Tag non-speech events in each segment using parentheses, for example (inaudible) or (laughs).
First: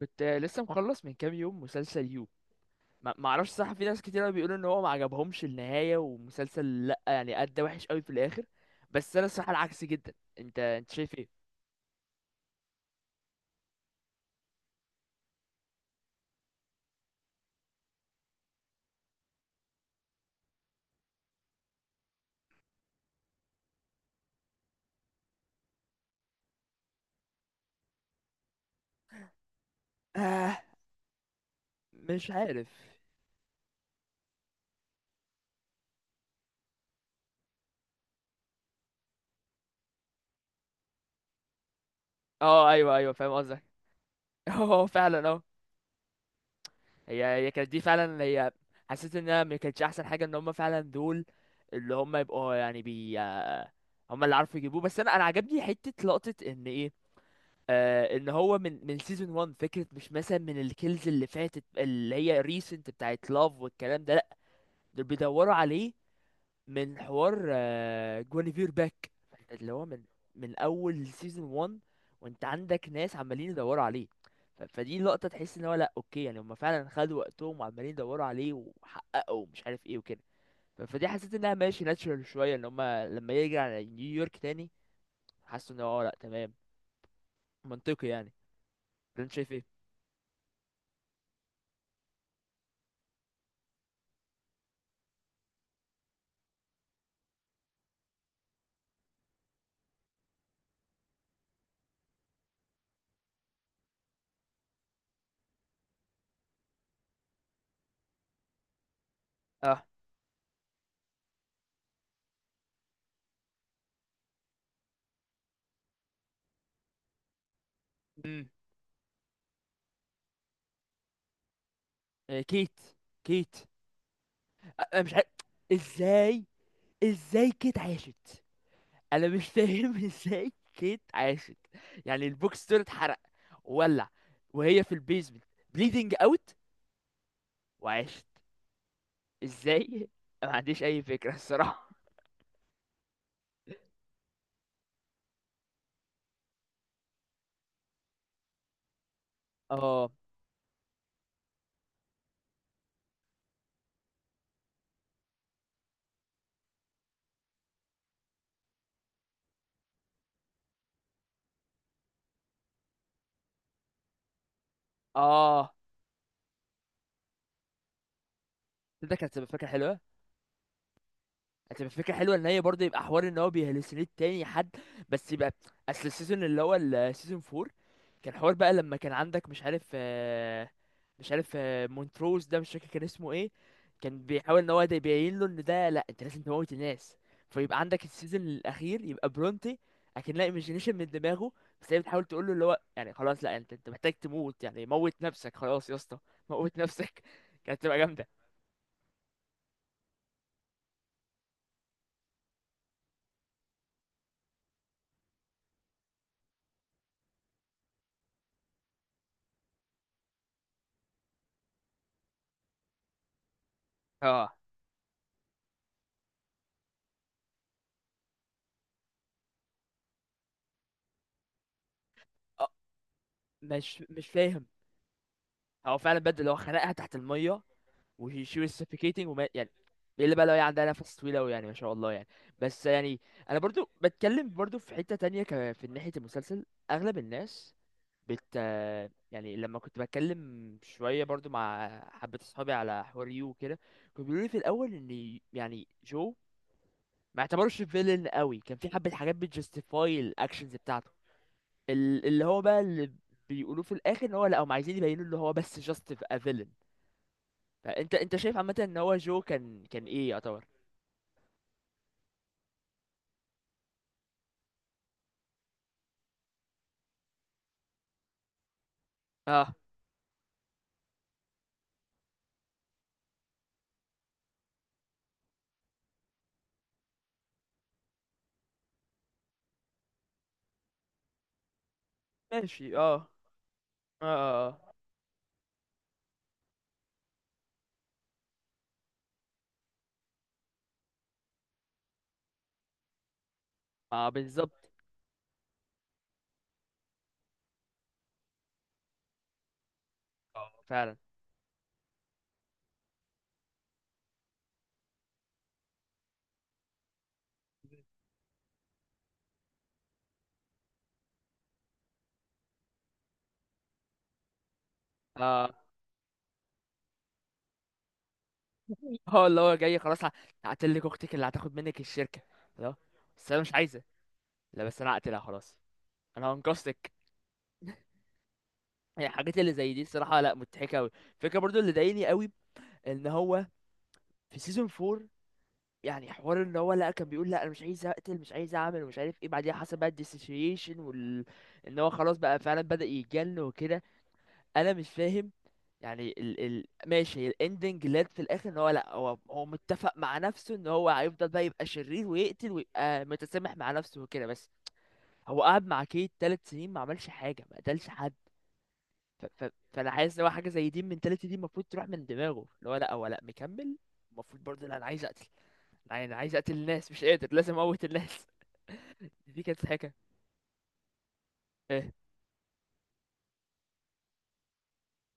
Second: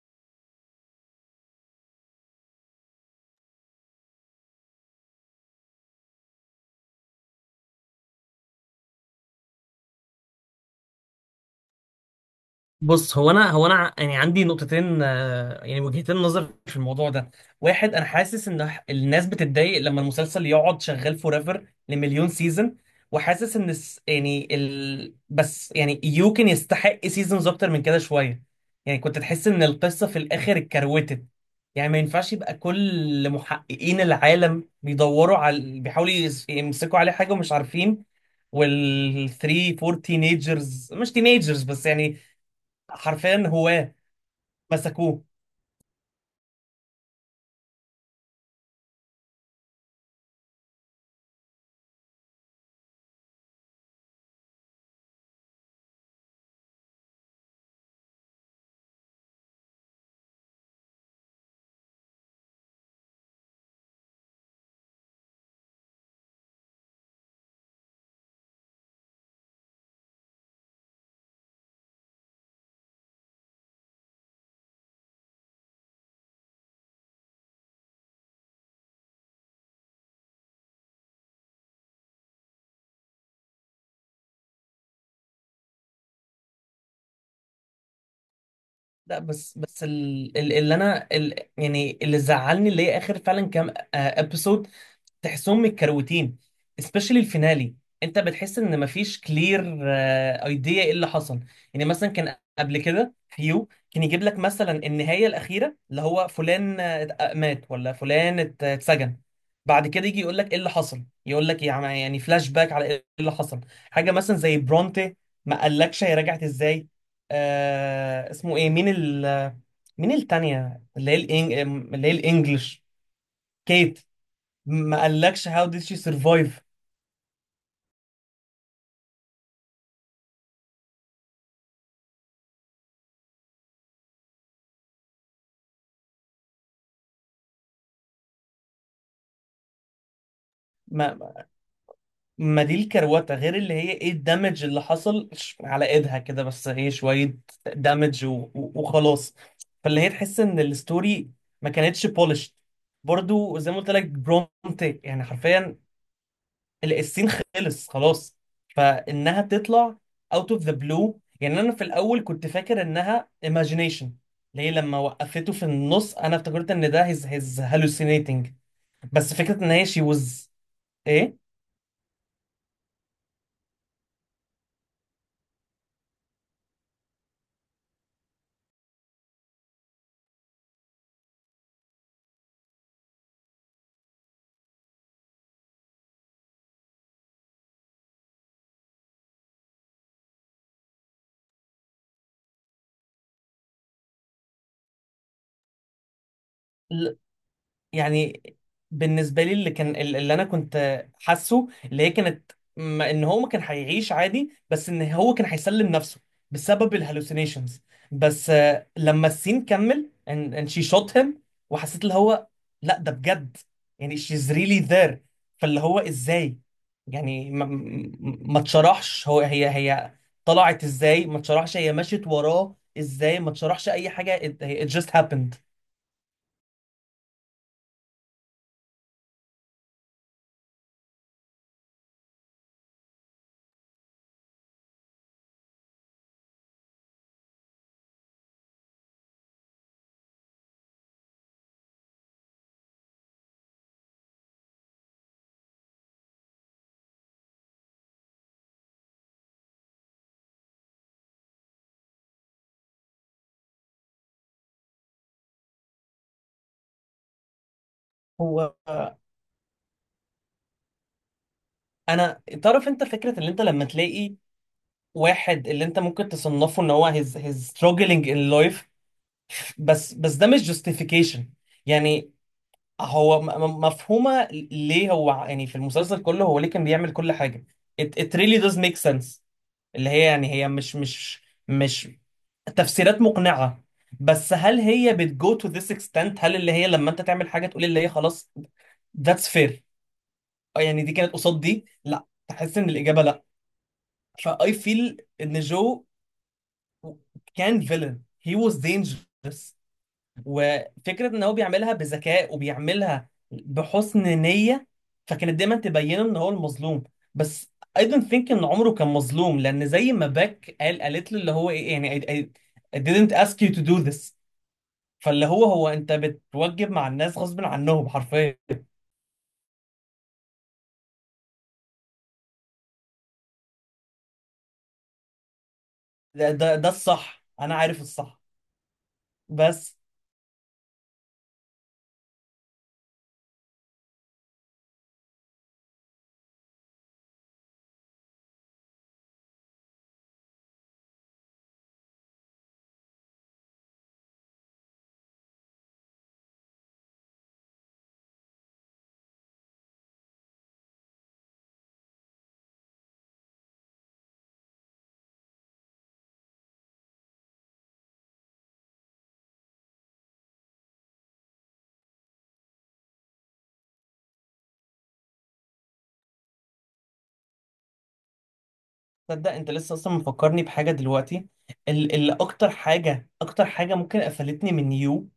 كنت لسه مخلص من كام يوم مسلسل يو. ما اعرفش، صح في ناس كتير قوي بيقولوا ان هو ما عجبهمش النهايه ومسلسل لا يعني ادى وحش قوي في الاخر، بس انا الصراحه العكس جدا. انت شايف ايه؟ بص، يعني عندي نقطتين، يعني وجهتين نظر في الموضوع ده. واحد، انا حاسس ان الناس بتتضايق لما المسلسل يقعد شغال فور ايفر لمليون سيزون. وحاسس ان الس- يعني ال... بس يعني يو كان يستحق سيزونز اكتر من كده شويه. يعني كنت تحس ان القصه في الاخر آه، اتكروتت. يعني ما مش ينفعش يبقى عارف. كل محققين العالم بيدوروا على بيحاولوا يمسكوا عليه حاجه ومش عارفين. والثري فور تينيجرز مش تينيجرز، بس يعني اه ايوه ايوه، فاهم حرفيا قصدك. هواه (laughs) اه مسكوه. فعلا اه. هي كانت دي فعلا هي. حسيت انها ما كانتش احسن حاجه ان هم فعلا دول اللي هم يبقوا يعني بي. هم اللي عارفوا يجيبوه، بس انا عجبني حته لقطه ان ايه. آه، ان هو من سيزون 1، فكره مش مثلا من الكيلز اللي فاتت اللي هي ريسنت بتاعت لاف والكلام ده، لا، دول بيدوروا عليه من حوار جوانيفير باك، اللي هو من من اول سيزون 1، وانت عندك ناس عمالين يدوروا عليه. فدي لقطه تحس ان هو لا، اوكي، يعني هم فعلا خدوا وقتهم وعمالين يدوروا عليه وحققوا مش عارف ايه وكده. فدي حسيت انها ماشي ناتشرال شويه، ان هم لما يرجع على نيويورك تاني حسوا ان هو لا تمام، منطقي يعني. لا، انت شايف بس ايه؟ بس ال- ال- اللي انا ال- يعني اللي زعلني اللي هي اخر فعلا كام ابيسود. تحسهم متكروتين، especially الفينالي. انت بتحس ان مفيش كلير ايديا ايه اللي حصل. يعني مثلا كان قبل كده فيو كان يجيب لك مثلا النهايه الاخيره اللي هو فلان مات، ولا فلان اتسجن. بعد كده يجي يقول لك ايه اللي حصل، يقول لك يعني فلاش باك على ايه اللي حصل. حاجه مثلا زي برونتي، ما قالكش هي رجعت ازاي؟ اه، اسمه ايه؟ مين التانية، اللي هي اللي هي كيت، الانجليش، كيت. كيت. ما انا مش عارف قالكش هاو ديد شي ازاي، سرفايف؟ ازاي كيت عاشت. انا مش فاهم. (laughs) ازاي كيت عاشت، يعني البوكس ستور اتحرق وولع وهي في البيزمنت بليدنج اوت وعاشت؟ ازاي؟ (laughs) ما عنديش اي فكره ما الصراحه. ما دي الكروته، غير اللي هي ايه الدمج اللي حصل على ايدها كده، بس هي شويه دمج وخلاص. فاللي هي اه تحس ان الستوري ما كانتش بولش. برضو زي ما قلت لك برومت يعني حرفيا، السين خلص خلاص، فانها تطلع اوت اوف ذا بلو. يعني انا في الاول كنت فاكر انها ايماجينيشن، ليه لما وقفته في اه، النص انا افتكرت ان ده هيز هالوسينيتنج. ده كانت بس هتبقى فكره فكره ان هي حلوه. شي وز ايه هتبقى فكره حلوه ان هي برضه يبقى حوار ان هو بيهلوسينيت تاني حد، بس يبقى اصل السيزون اللي هو السيزون 4 كان حوار بقى لما كان عندك مش عارف، مش عارف، مونتروز ده مش فاكر كان اسمه ايه، كان بيحاول ان هو ده يبين له ان ده لا، انت لازم تموت الناس. فيبقى عندك السيزون الاخير يبقى برونتي اكنها ايميجينيشن من دماغه، بس هي بتحاول تقول له اللي هو يعني خلاص لا، انت محتاج تموت، يعني موت نفسك خلاص يا اسطى، موت نفسك. (laughs) كانت تبقى جامده. يعني. بالنسبه لي، اللي كان اللي انا كنت حاسه اللي هي كانت ان هو ما كان هيعيش عادي، بس ان هو كان هيسلم نفسه بسبب الهلوسينيشنز. بس لما السين كمل and she shot him، وحسيت اللي هو لا ده بجد، يعني she's اه، really there. فاللي هو ازاي؟ يعني ما اتشرحش، هو هي هي طلعت ازاي ما اتشرحش، هي مشيت آه، وراه ازاي ما اتشرحش، مش اي مش حاجه it, فاهم. it just happened. هو فعلا بدل اللي هو خنقها تحت الميه وهي شي was suffocating، وما يعني الا بقى لو هي عندها نفس طويل اوي، يعني ما شاء الله يعني. بس يعني انا برضو بتكلم برضو في حتة تانية في ناحية المسلسل اغلب الناس بت، يعني لما كنت بتكلم شوية برضو مع حبة اصحابي على حوار يو وكده، كانوا بيقولوا لي في الاول ان يعني جو ما اعتبرش فيلن قوي، كان في حبة حاجات بتجستيفاي الاكشنز بتاعته. اللي هو بقى اللي بيقولوه في الاخر ان هو لا، هم عايزين يبينوا ان هو بس just a villain. انت شايف عامه هو ان هو جو كان ايه يعتبر؟ انا تعرف، انت فكره ان انت لما تلاقي واحد اللي انت ممكن تصنفه ان هو هيز struggling in life، اه، بس ده مش justification يعني. هو مفهومه ليه، هو يعني في المسلسل كله هو ليه كان بيعمل كل حاجه، it really does make sense. اللي هي يعني هي مش ماشي تفسيرات اه، مقنعه. بس اه هل اه هي بتجو to this extent؟ هل اللي هي لما انت تعمل حاجه تقول اللي هي خلاص that's fair؟ يعني دي كانت قصاد دي، لا، تحس ان الاجابه لا. اه، فاي بالظبط. فيل ان جو كان فيلن، هي واز دينجرس. اه فعلا وفكره ان هو بيعملها بذكاء وبيعملها بحسن نيه، فكانت دايما تبينه ان هو المظلوم. بس I don't think ان عمره كان مظلوم، لان زي ما باك قال، قالت له اللي هو ايه يعني، I didn't ask you to do this. فاللي هو، اه. هو انت بتوجب مع الناس غصب عنهم حرفيا. (laughs) هو اللي هو جاي خلاص، هقتلك اختك اللي هتاخد منك الشركه. لا بس انا مش عايزه. لا بس انا هقتلها خلاص، انا ده هنقذتك. الصح، انا عارف الصح. يعني الحاجات اللي زي بس دي الصراحه لا مضحكه قوي. الفكره برضو اللي ضايقني قوي ان هو في سيزون 4، يعني حوار ان هو لا كان بيقول لا انا مش عايز اقتل، مش عايز اعمل ومش عارف ايه، بعديها حصل بقى الديسوسيشن وال، ان هو خلاص بقى فعلا بدأ يتجن وكده. انا مش فاهم، يعني ال ال ماشي هي الاندنج لاد في الاخر ان هو لا، هو هو متفق مع نفسه ان هو هيفضل بقى يبقى شرير ويقتل ويبقى متسامح مع نفسه وكده، بس هو قعد مع كيت 3 سنين ما عملش حاجه، ما قتلش حد. ف فانا حاسس ان هو حاجه زي دي المنتاليتي دي المفروض تروح من دماغه، اللي هو لا هو لا مكمل. المفروض برضه لا انا عايز اقتل، لا انا عايز اقتل الناس، مش قادر، لازم اموت الناس. (laughs) تصدق دي انت كانت لسه حاجه. اصلا مفكرني بحاجه دلوقتي، ايه، اللي اكتر حاجه، ممكن قفلتني من يو،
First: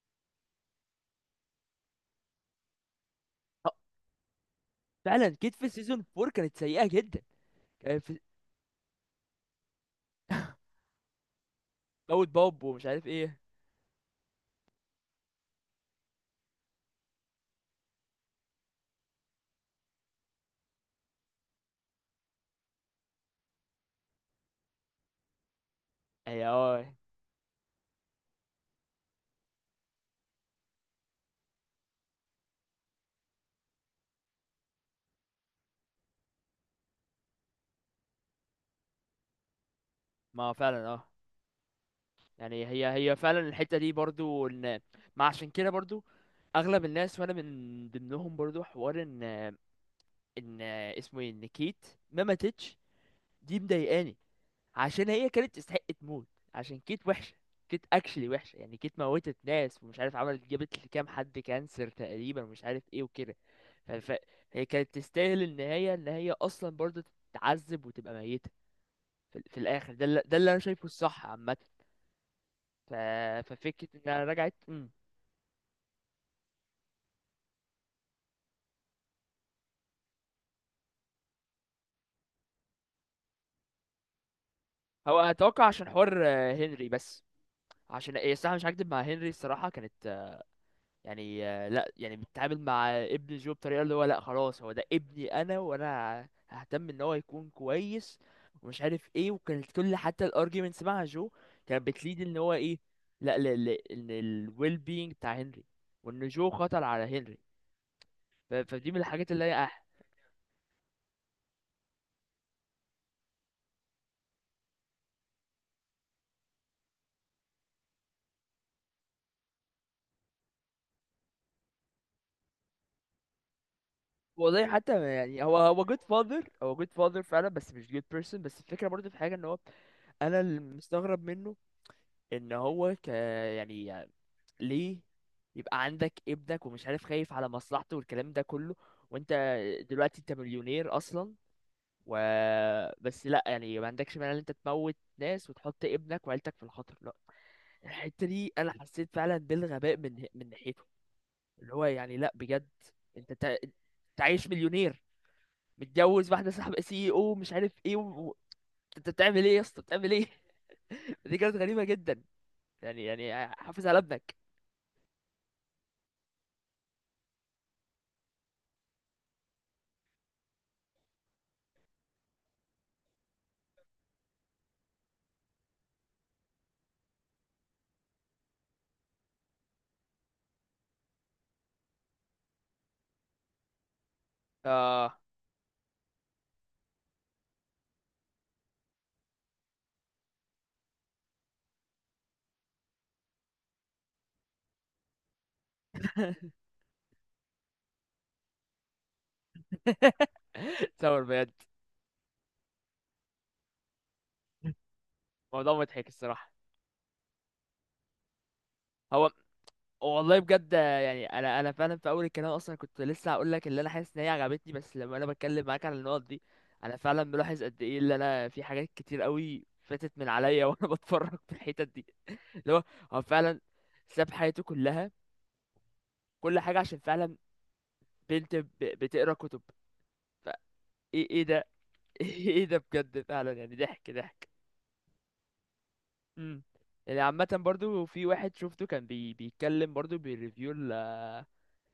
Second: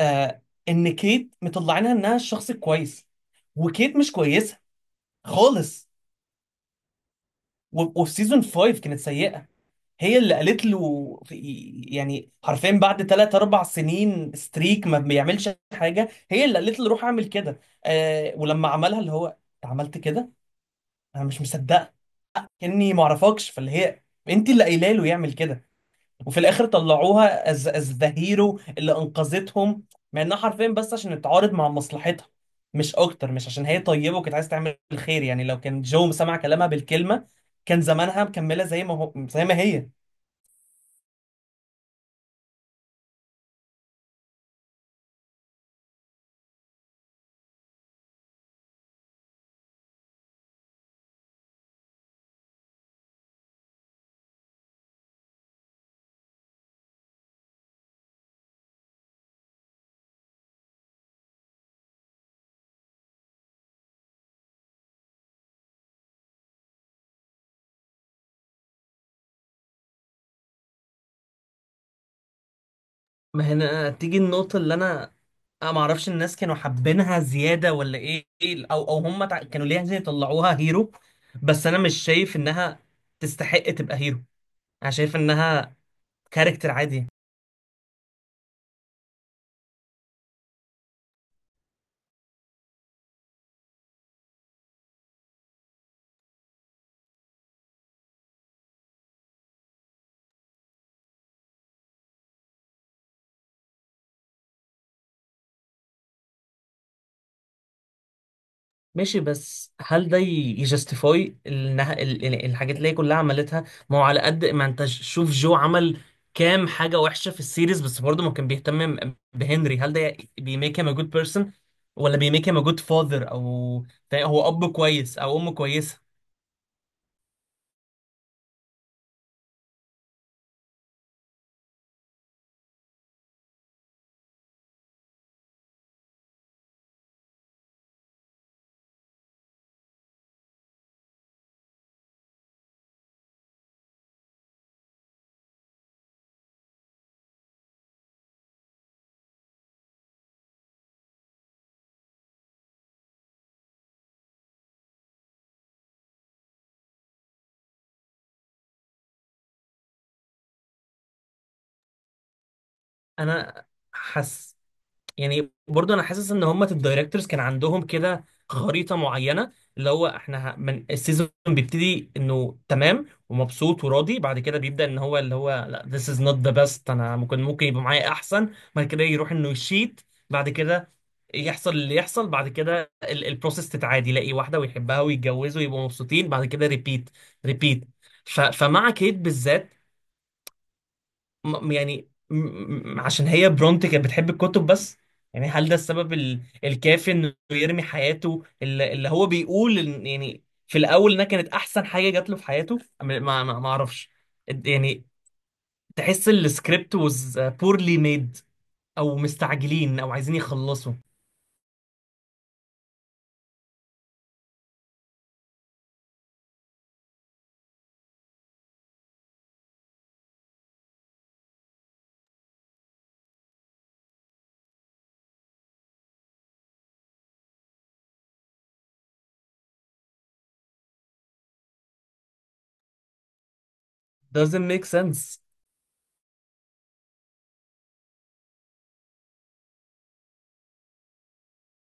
آه ان كيت مطلعينها انها الشخص الكويس، آه، وكيت مش كويسه فعلا كيت في خالص. سيزون 4 كانت سيئه جدا. كان وفي في سيزون 5 كانت سيئه. هي اللي قالت له، في، موت يعني بوب حرفيا ومش بعد عارف 3 ايه. 4 سنين ستريك ما بيعملش حاجه، هي اللي قالت له روح اعمل كده. آه، ولما عملها اللي هو انت عملت كده؟ انا مش مصدقه، كاني ما اعرفكش. فاللي هي انت اللي قايله له يعمل كده، وفي هي الاخر اه، طلعوها از ذا هيرو اللي انقذتهم، مع انها حرفيا بس عشان تتعارض مع مصلحتها، مش اكتر. مش عشان هي طيبه وكانت عايزه تعمل الخير. يعني لو كان جو سمع كلامها بالكلمه، كان زمانها مكمله زي ما هو، زي ما هي. ما فعلا اه. يعني هي فعلا الحتة دي برضو ان، ما عشان كده برضو اغلب الناس وانا من ضمنهم برضو حوار ان ان اسمه ايه، ان كيت ما ماتتش دي مضايقاني. عشان هي كانت تستحق تموت، عشان كيت وحشة. كيت اكشلي وحشة، يعني كيت موتت ناس ومش عارف عملت جابت لكام حد كانسر تقريبا ومش عارف ايه وكده. ف... ف... هي كانت تستاهل النهاية ان هي اصلا برضو تتعذب وتبقى ميتة في الاخر. ده اللي... ده اللي انا شايفه الصح عامة. ف... ما هنا ففكرة تيجي انها النقطة، رجعت اللي أنا ما اعرفش الناس كانوا حابينها زياده ولا ايه، او هم كانوا ليه عايزين يطلعوها هيرو. بس انا مش شايف انها تستحق تبقى هيرو، انا شايف هو اتوقع انها عشان حوار كاركتر هنري عادي. بس. عشان ايه الصراحة مش هكدب، مع هنري الصراحة كانت يعني لا يعني بتتعامل مع ابن جو بطريقة اللي هو لا خلاص هو ده ابني انا وانا ههتم ان هو يكون كويس ومش عارف ايه، وكانت كل حتى الارجيومنتس مع جو كانت بتليد ان هو ايه، لا ان الويل بينج بتاع هنري وان جو خطر على هنري. فدي من ماشي، الحاجات اللي بس هي. هل ده يجستيفاي الحاجات اللي هي كلها عملتها؟ ما هو على قد ما انت شوف جو عمل كام حاجة وحشة في السيريز، بس برضه ما كان بيهتم بهنري. هل ده بيميك هيم ا جود بيرسون، ولا بيميك هيم ا جود فاذر؟ او هو اب والله حتى كويس او يعني ام هو هو كويسة. جود فاذر هو جود فاذر فعلا بس مش جود بيرسون، بس الفكره برضه في حاجه ان هو، انا اللي مستغرب منه، ان هو ك، يعني ليه يبقى عندك ابنك ومش عارف خايف على مصلحته والكلام ده كله، وانت دلوقتي انت مليونير اصلا، و بس لا يعني ما عندكش مانع ان انت تموت ناس وتحط ابنك وعيلتك في الخطر؟ لا، الحته دي انا حسيت فعلا بالغباء من ناحيته، اللي هو يعني لا بجد، انت عايش مليونير، متجوز واحده صاحبه سي او مش عارف ايه و... و- انت بتعمل ايه يا اسطى؟ بتعمل ايه؟ (laughs) دي كانت غريبه جدا، يعني يعني انا حافظ على ابنك. حاسس، يعني برضه انا حاسس ان هم الدايركتورز كان عندهم كده خريطه معينه، اللي هو احنا من السيزون بيبتدي انه تمام ومبسوط وراضي، بعد كده بيبدا ان هو اللي هو لا this is not the best، انا ممكن يبقى معايا احسن. بعد كده يروح انه يشيت. بعد كده يحصل اللي يحصل، بعد كده البروسيس تتعادي، يلاقي واحده ويحبها اه ويتجوزوا ويبقوا مبسوطين. بعد كده ريبيت، ريبيت. فمع كيت بالذات، عشان هي برونت كانت بتحب الكتب بس. يعني هل ده السبب (laughs) الكافي انه يرمي حياته؟ اللي هو بيقول يعني في الاول انها تصور كانت بجد، احسن حاجه جات له في حياته، ما اعرفش يعني. موضوع مضحك تحس الصراحه. السكريبت was poorly made، او هو مستعجلين او عايزين والله بجد يخلصوا. يعني، انا فعلا في اول الكلام اصلا كنت لسه هقول لك اللي انا حاسس ان هي عجبتني، بس لما انا بتكلم معاك على النقط دي انا فعلا بلاحظ قد ايه اللي انا في حاجات كتير قوي فاتت من عليا وانا (laughs) بتفرج في الحتت دي، اللي هو هو فعلا ساب حياته كلها، كل حاجه عشان فعلا بنت بتقرا كتب. فايه، إيه ده؟ (laughs) ايه ده بجد؟ فعلا يعني ضحك ضحك. Doesn't make sense. امم، يعني عامة برضو في واحد شفته كان بيتكلم برضو بيريفيو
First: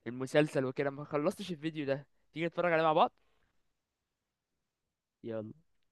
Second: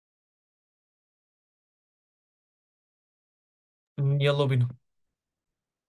المسلسل وكده، ما خلصتش الفيديو ده. تيجي نتفرج عليه مع بعض؟ يلا بينا. يلا.